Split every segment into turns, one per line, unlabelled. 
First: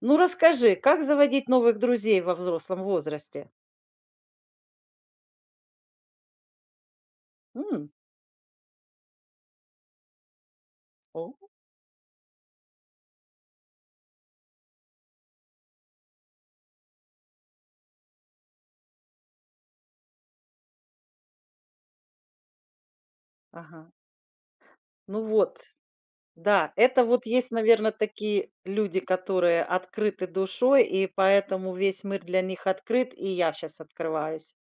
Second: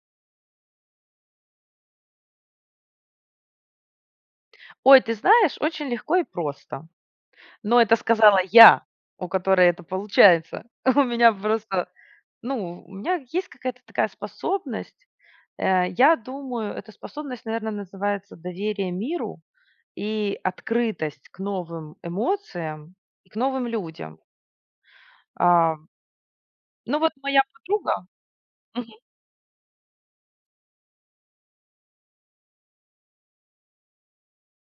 Ну, расскажи, как заводить новых друзей во взрослом возрасте?
Ой, ты знаешь, очень легко и просто. Но
М,
это сказала я, у которой это получается. У
о,
меня просто, ну, у меня есть какая-то такая способность. Я думаю, эта способность, наверное, называется доверие миру и открытость к новым эмоциям и к новым
ага.
людям.
Ну вот,
А,
да,
ну
это
вот
вот
моя
есть, наверное,
подруга.
такие люди, которые открыты душой, и поэтому весь мир для них открыт, и я сейчас открываюсь.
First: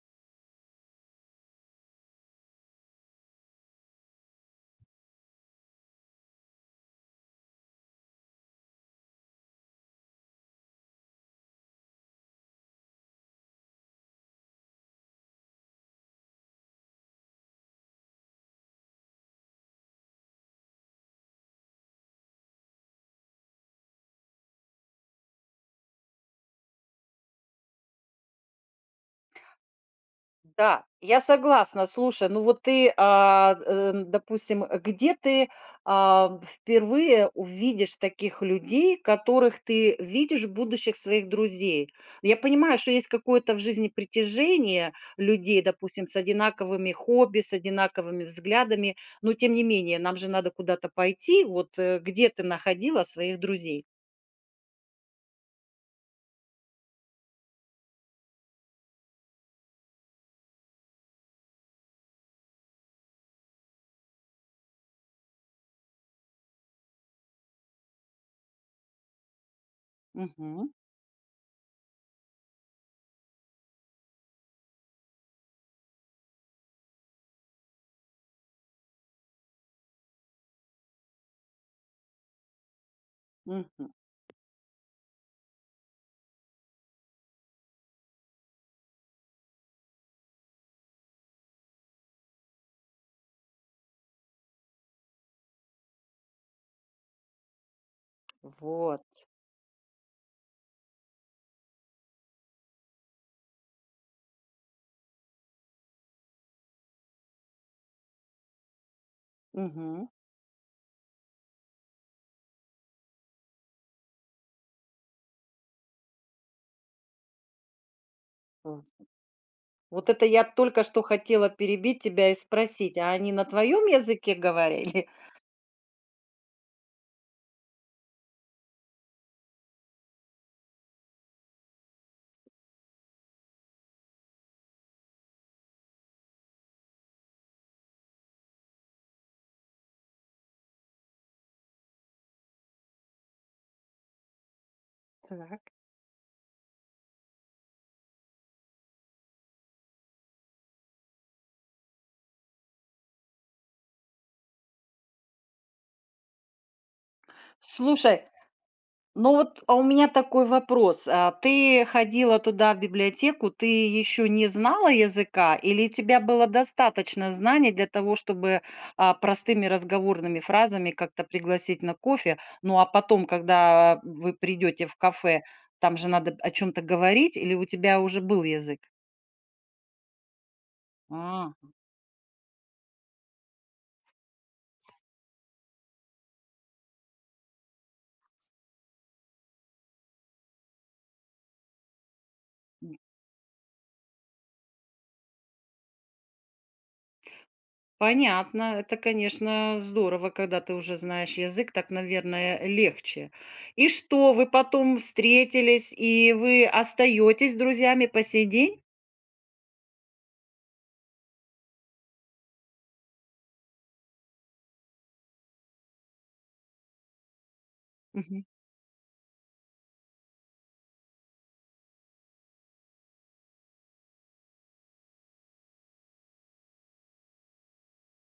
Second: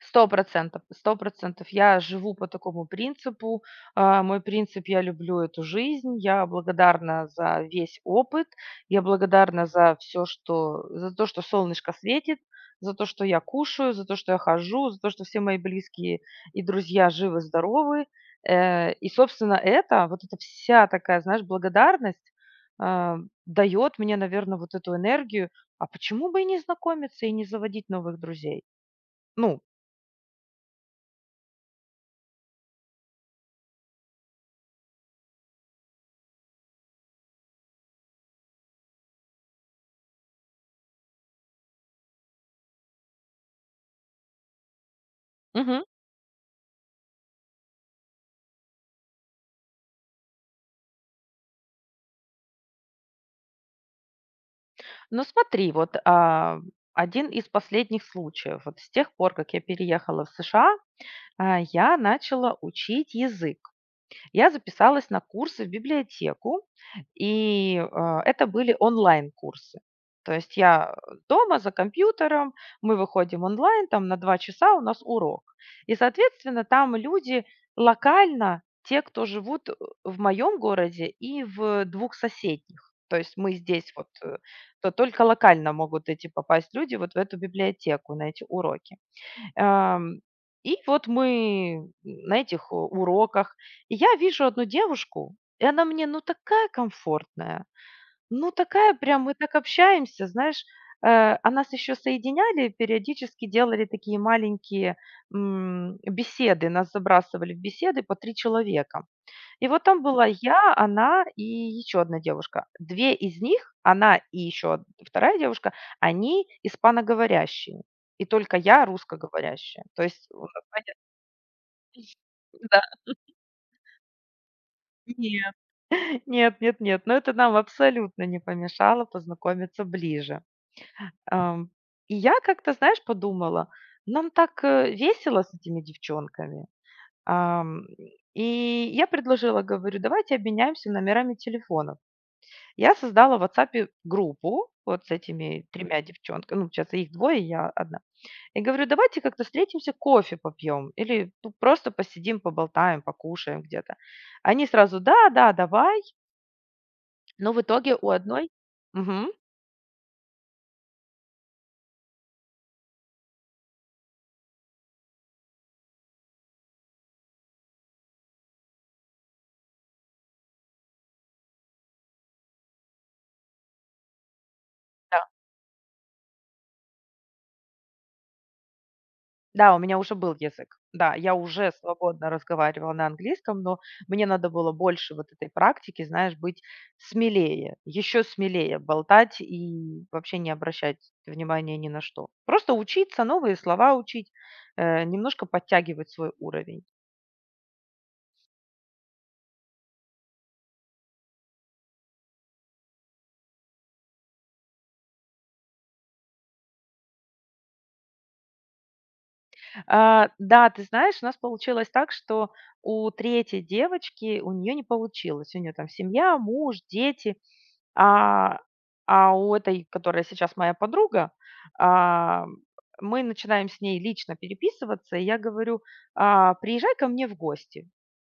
Сто процентов, сто процентов. Я живу по такому принципу. Мой принцип: я люблю эту жизнь, я благодарна за весь опыт, я благодарна за все что за то, что солнышко светит, за то, что я кушаю, за то, что я хожу, за то, что все мои близкие и друзья живы-здоровы. И, собственно, это, вот эта вся такая, знаешь, благодарность, а, даёт мне, наверное, вот эту энергию. Почему бы и не знакомиться, и не заводить новых друзей? Ну,
Да, я согласна. Слушай, ну вот ты, допустим, где ты впервые увидишь таких людей, которых ты видишь будущих своих друзей? Я понимаю, что есть какое-то в жизни притяжение людей,
мгм.
допустим, с одинаковыми хобби, с одинаковыми взглядами, но тем не менее, нам же надо куда-то пойти. Вот, где ты находила своих друзей?
Ну смотри, вот, один из последних случаев. Вот с тех пор, как я переехала в США, я начала учить язык. Я записалась на курсы в библиотеку, и, это были онлайн-курсы. То есть
Мгм.
я дома за компьютером, мы выходим онлайн, там на 2 часа у нас урок. И, соответственно, там люди локально, те, кто живут, в моем городе и в двух соседних. То есть мы здесь
Мгм.
вот, э, то только локально могут эти попасть люди вот в эту библиотеку на эти уроки. Ам, и вот мы на этих у уроках, и я вижу одну девушку, и она мне, ну, такая комфортная, ну, такая
Вот.
прям, мы так общаемся, знаешь. А нас еще соединяли, периодически делали такие маленькие беседы, нас забрасывали в беседы по 3 человека. И вот там
Мгм.
была я, она и еще одна девушка. 2 из них, она и еще од 2 девушка, они испаноговорящие, и только я русскоговорящая. То
Вот это
есть, у
я
нас
только
понятно,
что хотела перебить тебя и
да.
спросить, а они на твоем языке говорили?
Нет, нет, нет, нет, но это нам абсолютно не помешало познакомиться ближе. Ам, и я как-то, знаешь, подумала, нам так, весело с этими девчонками. Ам, и я предложила, говорю: "Давайте обменяемся номерами телефонов". Я создала в WhatsApp группу вот с этими
Так.
тремя девчонками, ну, получается, их двое, я одна. И говорю: "Давайте как-то встретимся, кофе попьем или, ну, просто посидим, поболтаем, покушаем где-то". Они сразу: "Да, да, давай". Но в итоге у
Слушай,
одной. Мгм.
ну вот, а у меня такой вопрос. А ты ходила туда, в библиотеку, ты еще не знала языка или у тебя было достаточно знаний для того, чтобы, простыми разговорными фразами как-то пригласить на кофе? Ну, а потом, когда вы придете в
Да.
кафе, там же надо о чем-то говорить или у тебя уже был язык?
Да, у меня уже был язык. Да, я
А.
уже свободно разговаривала на английском, но мне надо было больше вот этой практики, знаешь, быть смелее, еще смелее болтать и вообще не обращать внимания ни на что. Просто учиться, новые слова учить, немножко подтягивать свой уровень.
Понятно. Это, конечно, здорово, когда ты уже знаешь язык, так, наверное, легче. И что, вы потом встретились, и вы остаетесь друзьями по сей день?
Да, ты знаешь, у нас получилось так, что у третьей девочки, у нее не получилось. У нее там семья, муж, дети.
Мгм.
А, а у этой, которая сейчас моя подруга, а, мы начинаем с ней лично переписываться, и я говорю: "Приезжай ко мне в гости".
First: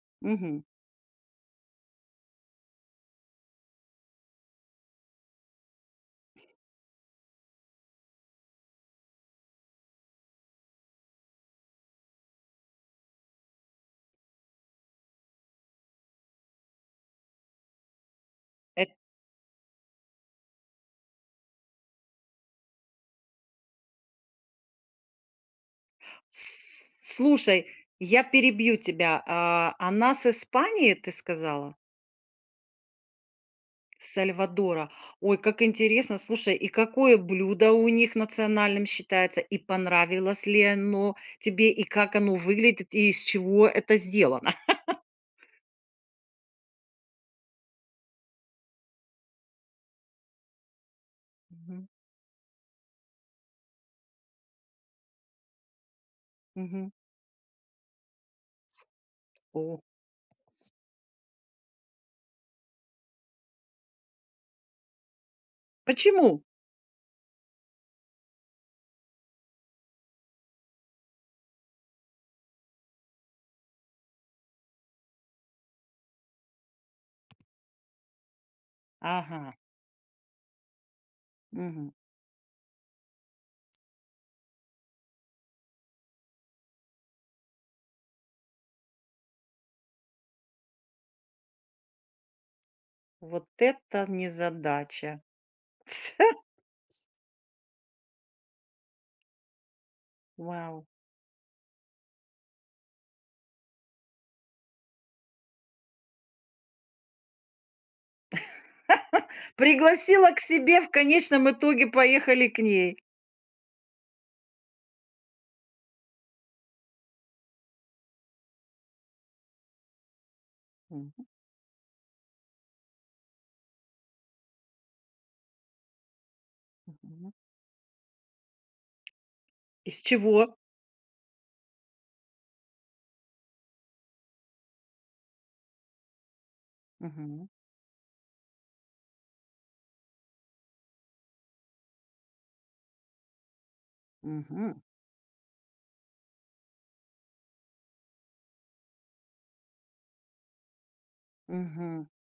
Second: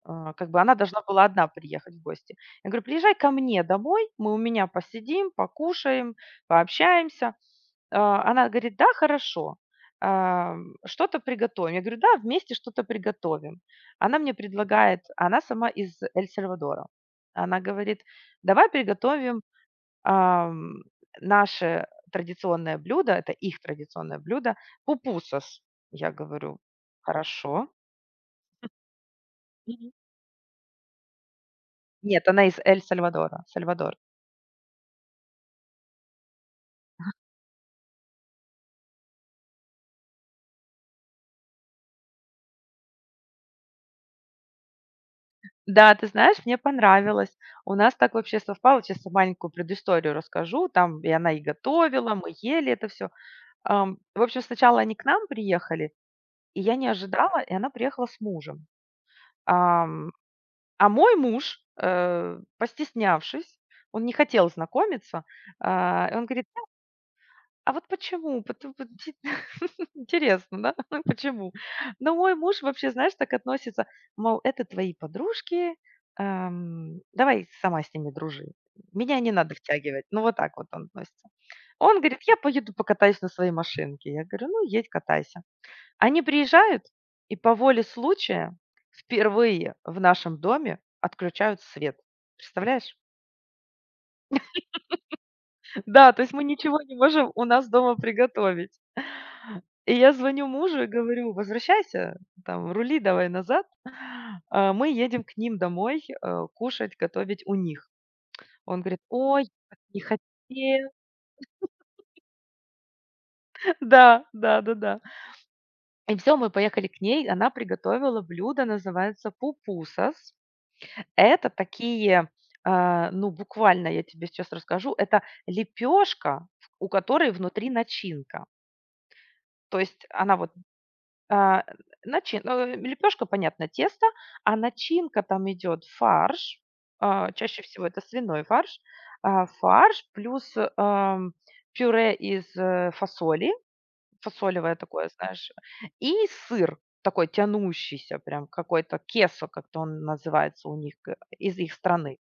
Как бы
Мгм.
она должна была одна приехать в гости. Я говорю: "Приезжай ко мне домой, мы у меня посидим, покушаем, пообщаемся". Она говорит: "Да, хорошо, что-то приготовим". Я говорю: "Да, вместе что-то приготовим". Она мне предлагает, она сама из Эль Сальвадора. Она говорит: "Давай
Эт
приготовим, Ам, наше традиционное блюдо, это их традиционное блюдо — пупусос". Я
с
говорю:
слушай,
"Хорошо".
я перебью тебя. А,
Мгм.
она с Испании, ты сказала?
Нет, она из Эль-Сальвадора, Сальвадор.
С Сальвадора. Ой, как интересно. Слушай, и какое блюдо у них национальным считается? И понравилось ли оно тебе? И как оно выглядит? И из чего это сделано?
Да, ты знаешь, мне понравилось. У нас так вообще совпало. Сейчас маленькую предысторию расскажу. Там и она и готовила, мы ели это все. В общем, сначала они к нам приехали, и я не
Мгм.
ожидала, и она приехала с мужем.
О,
Ам, а мой муж, постеснявшись, он не хотел знакомиться, и он
почему?
говорит: а вот почему? Потом вот ди Интересно, да? Ну, почему? Но мой муж вообще, знаешь, так относится, мол, это твои подружки, давай сама с ними дружи. Меня не
Ага,
надо втягивать. Ну, вот так вот он относится.
мгм.
Он говорит: "Я поеду покатаюсь на своей машинке". Я говорю: "Ну, едь, катайся". Они приезжают и по воле случая впервые в нашем доме отключают свет. Представляешь?
Вот это незадача.
Да, то есть мы ничего не можем у нас дома приготовить. И я звоню мужу
Вау.
и говорю: "Возвращайся, там, рули давай назад, мы едем к ним домой, кушать, готовить у них". Он говорит: "Ой, как не
Пригласила к себе, в
хотел".
конечном итоге поехали к ней.
Да, да-да-да. И все, мы поехали к ней, она приготовила блюдо, называется пупусос.
Мгм,
Это такие, ну, буквально я тебе сейчас расскажу, это лепешка, у которой
мгм.
внутри начинка. То
Из
есть она вот.
чего?
А, лепешка, понятно, тесто, а начинка там идет фарш,
Мгм,
чаще всего это свиной фарш, фарш плюс, пюре из, фасоли, фасолевое
мгм,
такое, знаешь, и сыр такой тянущийся, прям какой-то кесо, как-то он называется у них, из их
мгм,
страны.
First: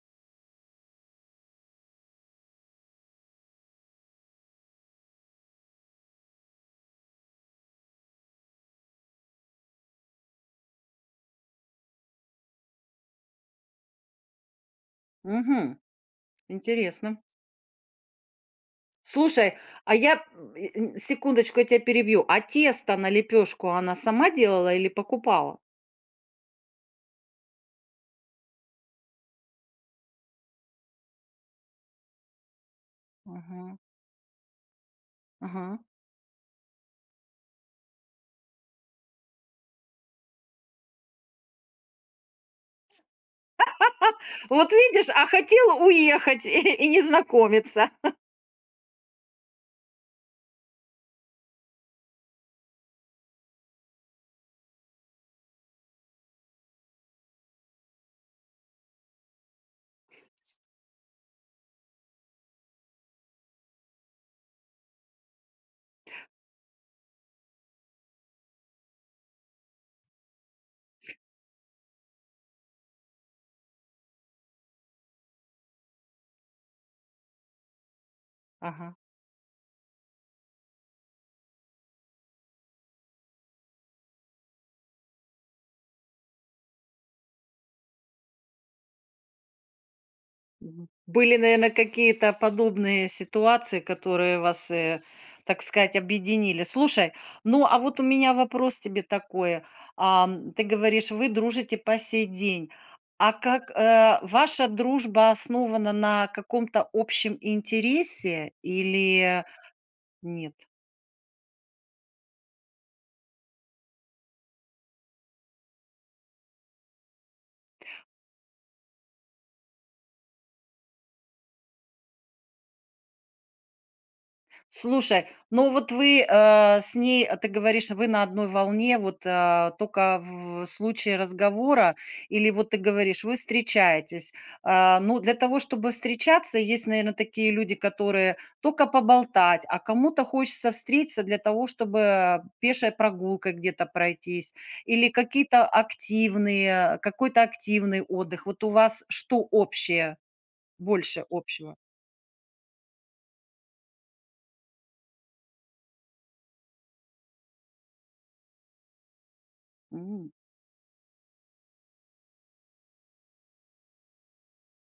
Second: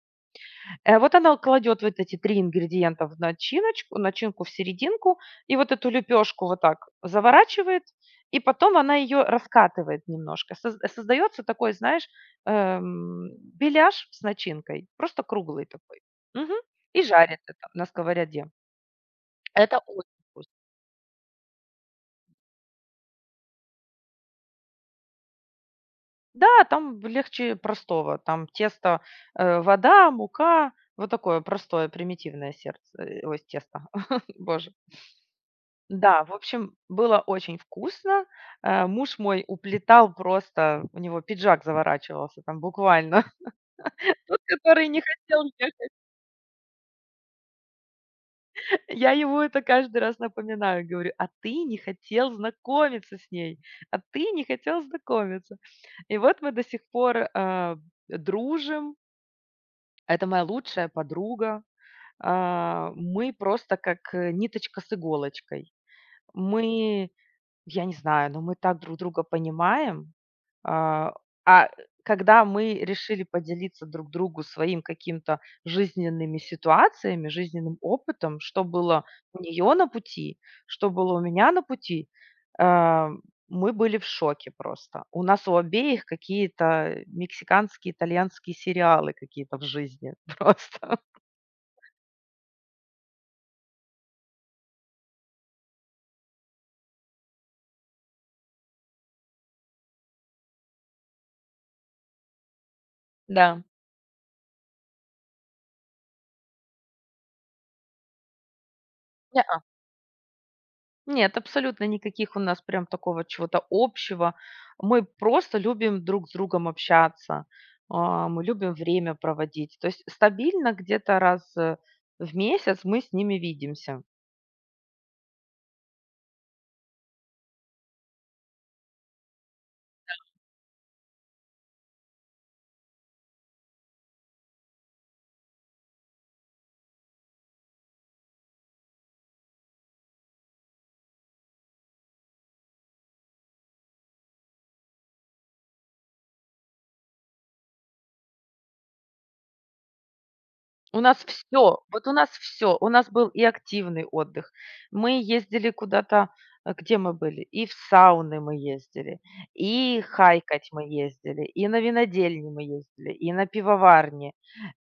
Вот она кладет вот эти 3 ингредиента в начиночку начинку, в серединку, и вот эту лепешку вот так заворачивает, и потом она ее раскатывает немножко. Создаётся такой, знаешь, эм, беляш с начинкой, просто круглый
мгм.
такой. Мгм. И
Интересно.
жарит это на сковороде.
Слушай,
Это
а
очень
я, м,
вкусно.
э, н- секундочку, я тебя перебью. А тесто на лепешку она сама делала или покупала?
Да, там легче простого. Там тесто, вода, мука, вот такое простое примитивное сердце,
Мгм,
тесто, боже.
ага.
Да, в общем, было очень вкусно. Муж мой уплетал просто, у него пиджак заворачивался там буквально. Тот,
Вот
который не
видишь, а
хотел
хотел
ехать.
уехать и не знакомиться.
Я ему это каждый раз напоминаю, говорю: "А ты не хотел знакомиться с ней, а ты не хотел знакомиться". И вот мы до сих пор, дружим. Это моя лучшая подруга. Мы просто как, ниточка с иголочкой. Мы Я не знаю, но мы так друг друга понимаем. А, а когда мы решили поделиться друг другу своим каким-то жизненными ситуациями, жизненным опытом, что
Ага.
было у нее на пути, что было у меня на пути, а, мы были в шоке просто. У нас у обеих какие-то мексиканские, итальянские сериалы какие-то в жизни.
Мгм.
Просто.
Были, наверное, какие-то подобные ситуации, которые вас, так сказать, объединили. Слушай, ну, а вот у меня вопрос тебе такой. Ты говоришь, вы дружите по сей день. А
Да.
как, ваша дружба основана на каком-то общем интересе или нет?
Нет, абсолютно никаких у нас прям такого чего-то общего. Мы просто любим друг с другом общаться, мы любим время проводить. То есть стабильно где-то раз в месяц мы с ними видимся.
Слушай, ну вот вы, с ней, ты говоришь, вы на одной волне, вот, тока в случае разговора или вот ты говоришь, вы встречаетесь. А, ну, для того, чтобы встречаться, есть, наверное, такие люди, которые только поболтать, а кому-то хочется встретиться для того, чтобы пешей прогулкой где-то пройтись или какие-то активные какой-то активный отдых. Вот у вас что общее,
У нас
больше общего?
все, вот у нас все. У нас был и активный отдых. Мы ездили куда-то, где мы были? И в сауны мы ездили, и
М,
хайкать мы ездили, и на винодельни мы ездили, и на пивоварни,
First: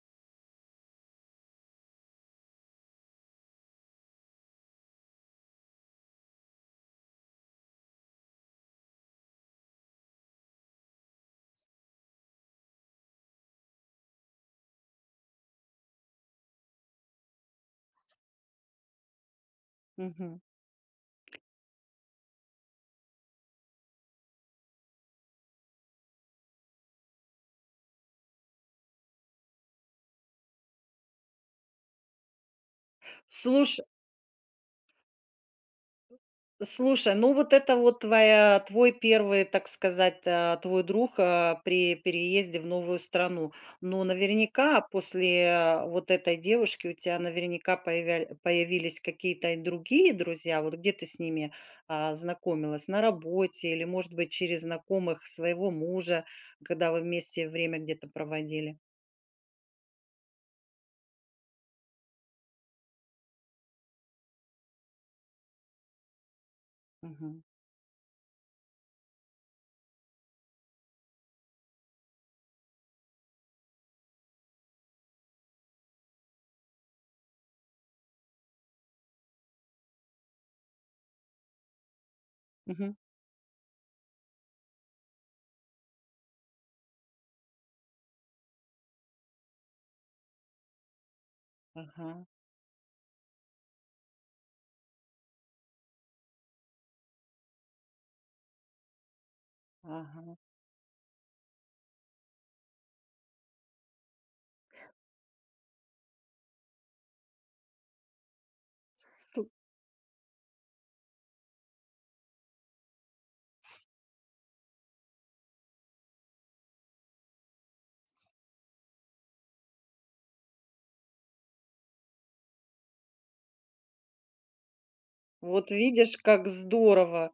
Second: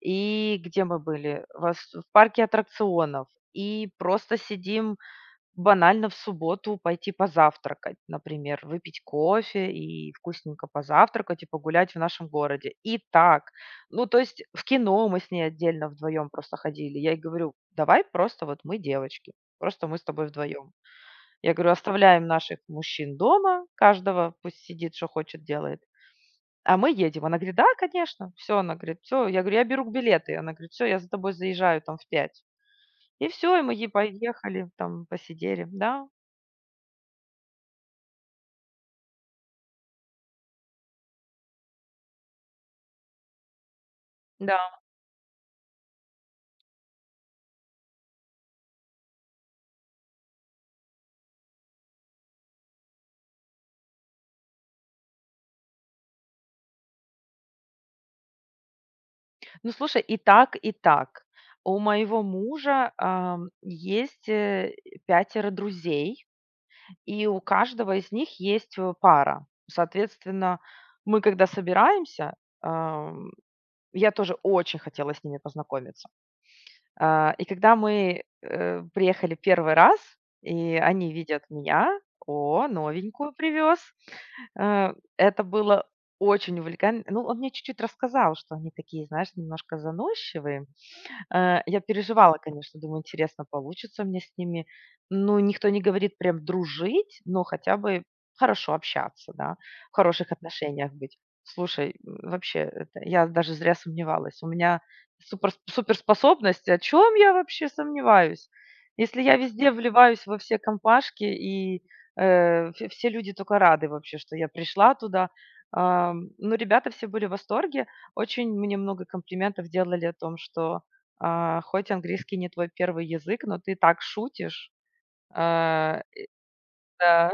и где мы были? Вас в парке аттракционов, и просто сидим. Банально в субботу пойти позавтракать, например, выпить кофе и вкусненько позавтракать и погулять в нашем городе. И так. Ну, то есть в кино мы с ней отдельно вдвоем просто ходили. Я ей говорю: "Давай просто вот мы девочки, просто мы с тобой
мгм.
вдвоем". Я говорю: "Оставляем наших мужчин дома, каждого пусть сидит, что хочет, делает, а мы едем". Она говорит: "Да, конечно". Все. Она говорит: все. Я говорю: "Я беру билеты". Она говорит: все, я за тобой заезжаю там в 5. И все, и мы
Слуш
е поехали, там посидели. Да.
Слушай, ну вот это вот твоя твой первый, так сказать, твой друг, при переезде в новую страну. Ну
Да.
наверняка после, вот этой девушки у тебя наверняка появяль появились какие-то и другие друзья. Вот где ты с ними, знакомилась? На работе или, может быть, через знакомых своего мужа, когда вы вместе время где-то проводили?
Ну, слушай, и так, и так. У моего мужа, есть, 5 друзей, и у
Мгм.
каждого из них есть, пара. Соответственно, мы когда собираемся, ам, я тоже очень хотела с ними познакомиться. И когда мы, приехали первый раз, и они видят меня: "О,
Мгм.
новенькую привез". Э, это было очень увлекательно. Ну, он мне чуть-чуть рассказал, что они такие, знаешь, немножко заносчивые. Я
Ага,
переживала, конечно, думаю, интересно, получится мне с ними. Ну, никто не говорит прям дружить, но хотя бы хорошо общаться, да, в хороших
ага.
отношениях быть. Слушай, вообще, это я даже зря сомневалась. У меня супер, суперспособность, о чем я вообще сомневаюсь? Если я везде вливаюсь во все компашки, и все люди только рады вообще, что я пришла туда. Ну, ребята все были в восторге. Очень мне много комплиментов делали о том, что, хоть английский не твой первый язык, но ты так шутишь.
Вот
А,
видишь, как здорово!
да.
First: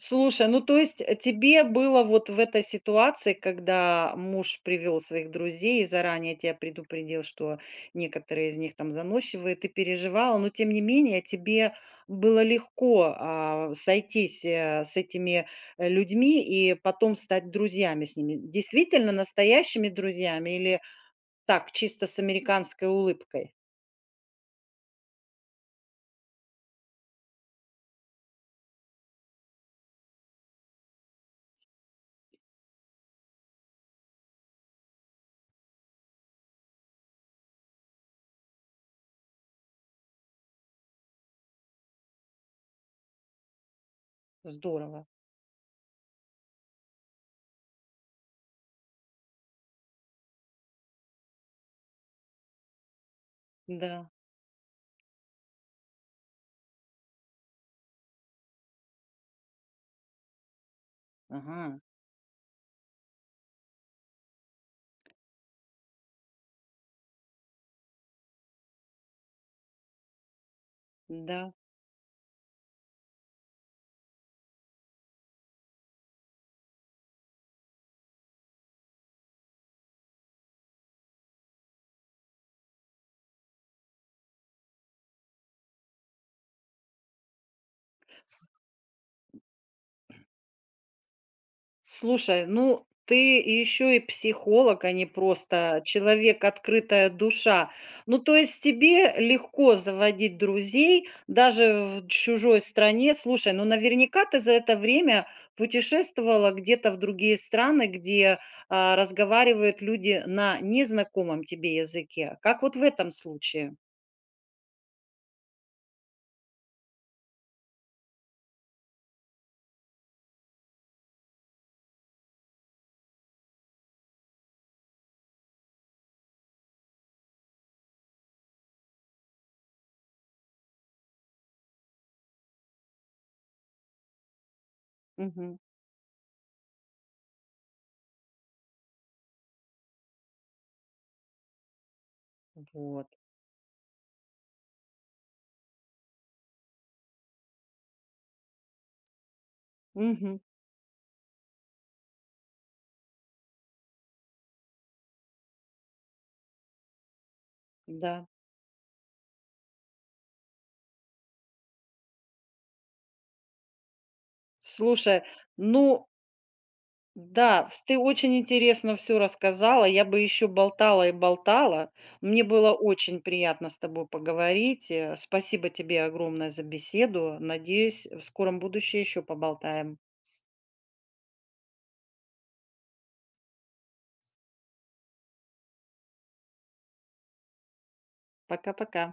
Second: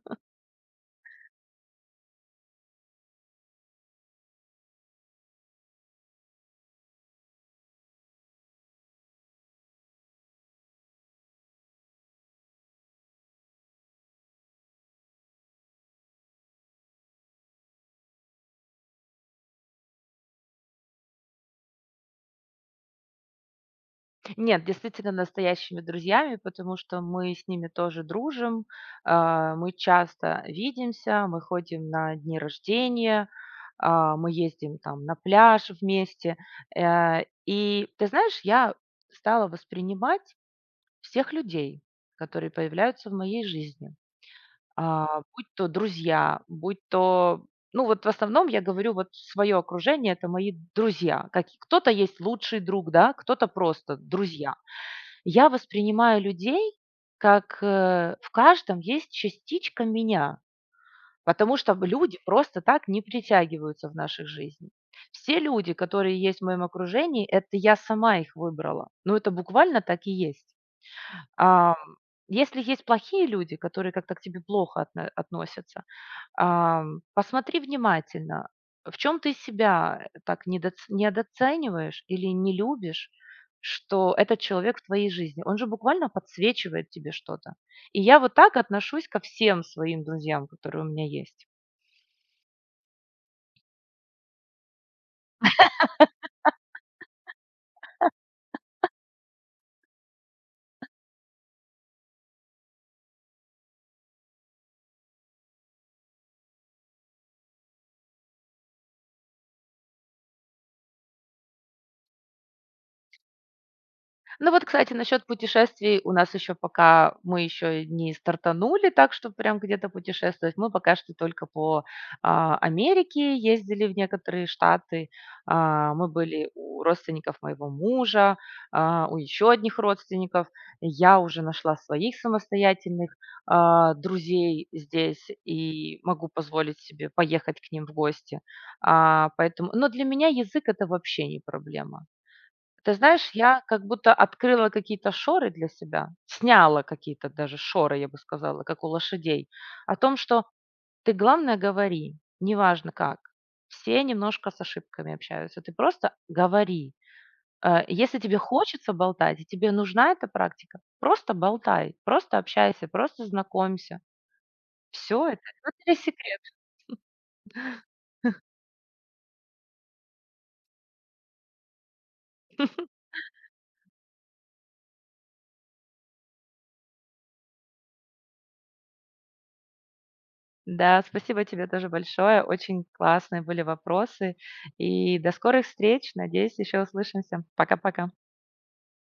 Слушай, ну то есть, тебе было вот в этой ситуации, когда муж привел своих друзей и заранее тебя предупредил, что некоторые из них там заносчивые, ты переживала, но тем не менее тебе было легко, сойтись, с этими, людьми и потом стать друзьями с ними. Действительно настоящими друзьями или так, чисто с американской улыбкой?
Нет, действительно настоящими друзьями, потому что мы с ними тоже дружим, мы часто видимся, мы ходим на дни рождения, мы ездим там на пляж вместе. И ты знаешь, я стала воспринимать всех людей, которые появляются в моей жизни.
Здорово.
Будь то друзья, будь то, ну, вот в основном я говорю, вот свое окружение — это мои друзья. Как кто-то есть лучший друг, да, кто-то просто
Да.
друзья. Я воспринимаю людей как, в каждом есть частичка меня, потому что
Ага.
люди просто так не притягиваются в наших жизнях. Все люди, которые есть в моем окружении — это я сама их выбрала. Ну, это буквально так и есть.
Да.
Ам, если есть плохие люди, которые как-то к тебе плохо относятся, Посмотри внимательно, в чем ты себя так недооцениваешь или не любишь, что этот человек в твоей жизни, он же буквально подсвечивает тебе что-то. И я вот так отношусь ко всем своим друзьям, которые у меня есть.
Слушай, ну ты еще и психолог, а не просто человек, открытая душа. Ну, то есть тебе легко заводить друзей даже в чужой стране. Слушай, ну наверняка ты за это время путешествовала где-то в другие страны, где разговаривают люди на незнакомом тебе языке. Как вот в этом случае.
Ну вот, кстати, насчет путешествий у нас еще пока мы еще не стартанули, так что прям где-то путешествовать. Мы пока что только по Америке ездили в некоторые штаты. Мы были у родственников моего мужа, у еще одних родственников. Я уже нашла своих самостоятельных друзей здесь
Мгм.
и могу позволить себе поехать к ним в гости. Поэтому, но для меня язык это вообще не проблема. Ты
Вот.
знаешь, я как будто открыла какие-то шоры для себя, сняла какие-то даже шоры, я бы сказала, как у лошадей, о том,
Мгм.
что ты, главное, говори, неважно как. Все немножко с ошибками общаются, ты просто говори. Если
Да.
тебе хочется болтать, и тебе нужна эта практика, просто болтай, просто общайся, просто знакомься. Все
Слушай,
это
ну
секрет.
Да, в ты очень интересно все рассказала. Я бы еще болтала и болтала. Мне было очень приятно с тобой поговорить. Спасибо тебе огромное за беседу. Надеюсь, в скором будущем еще поболтаем.
Да, спасибо тебе тоже большое. Очень классные были вопросы. И до скорых встреч. Надеюсь, еще услышимся. Пока-пока.
Пока-пока.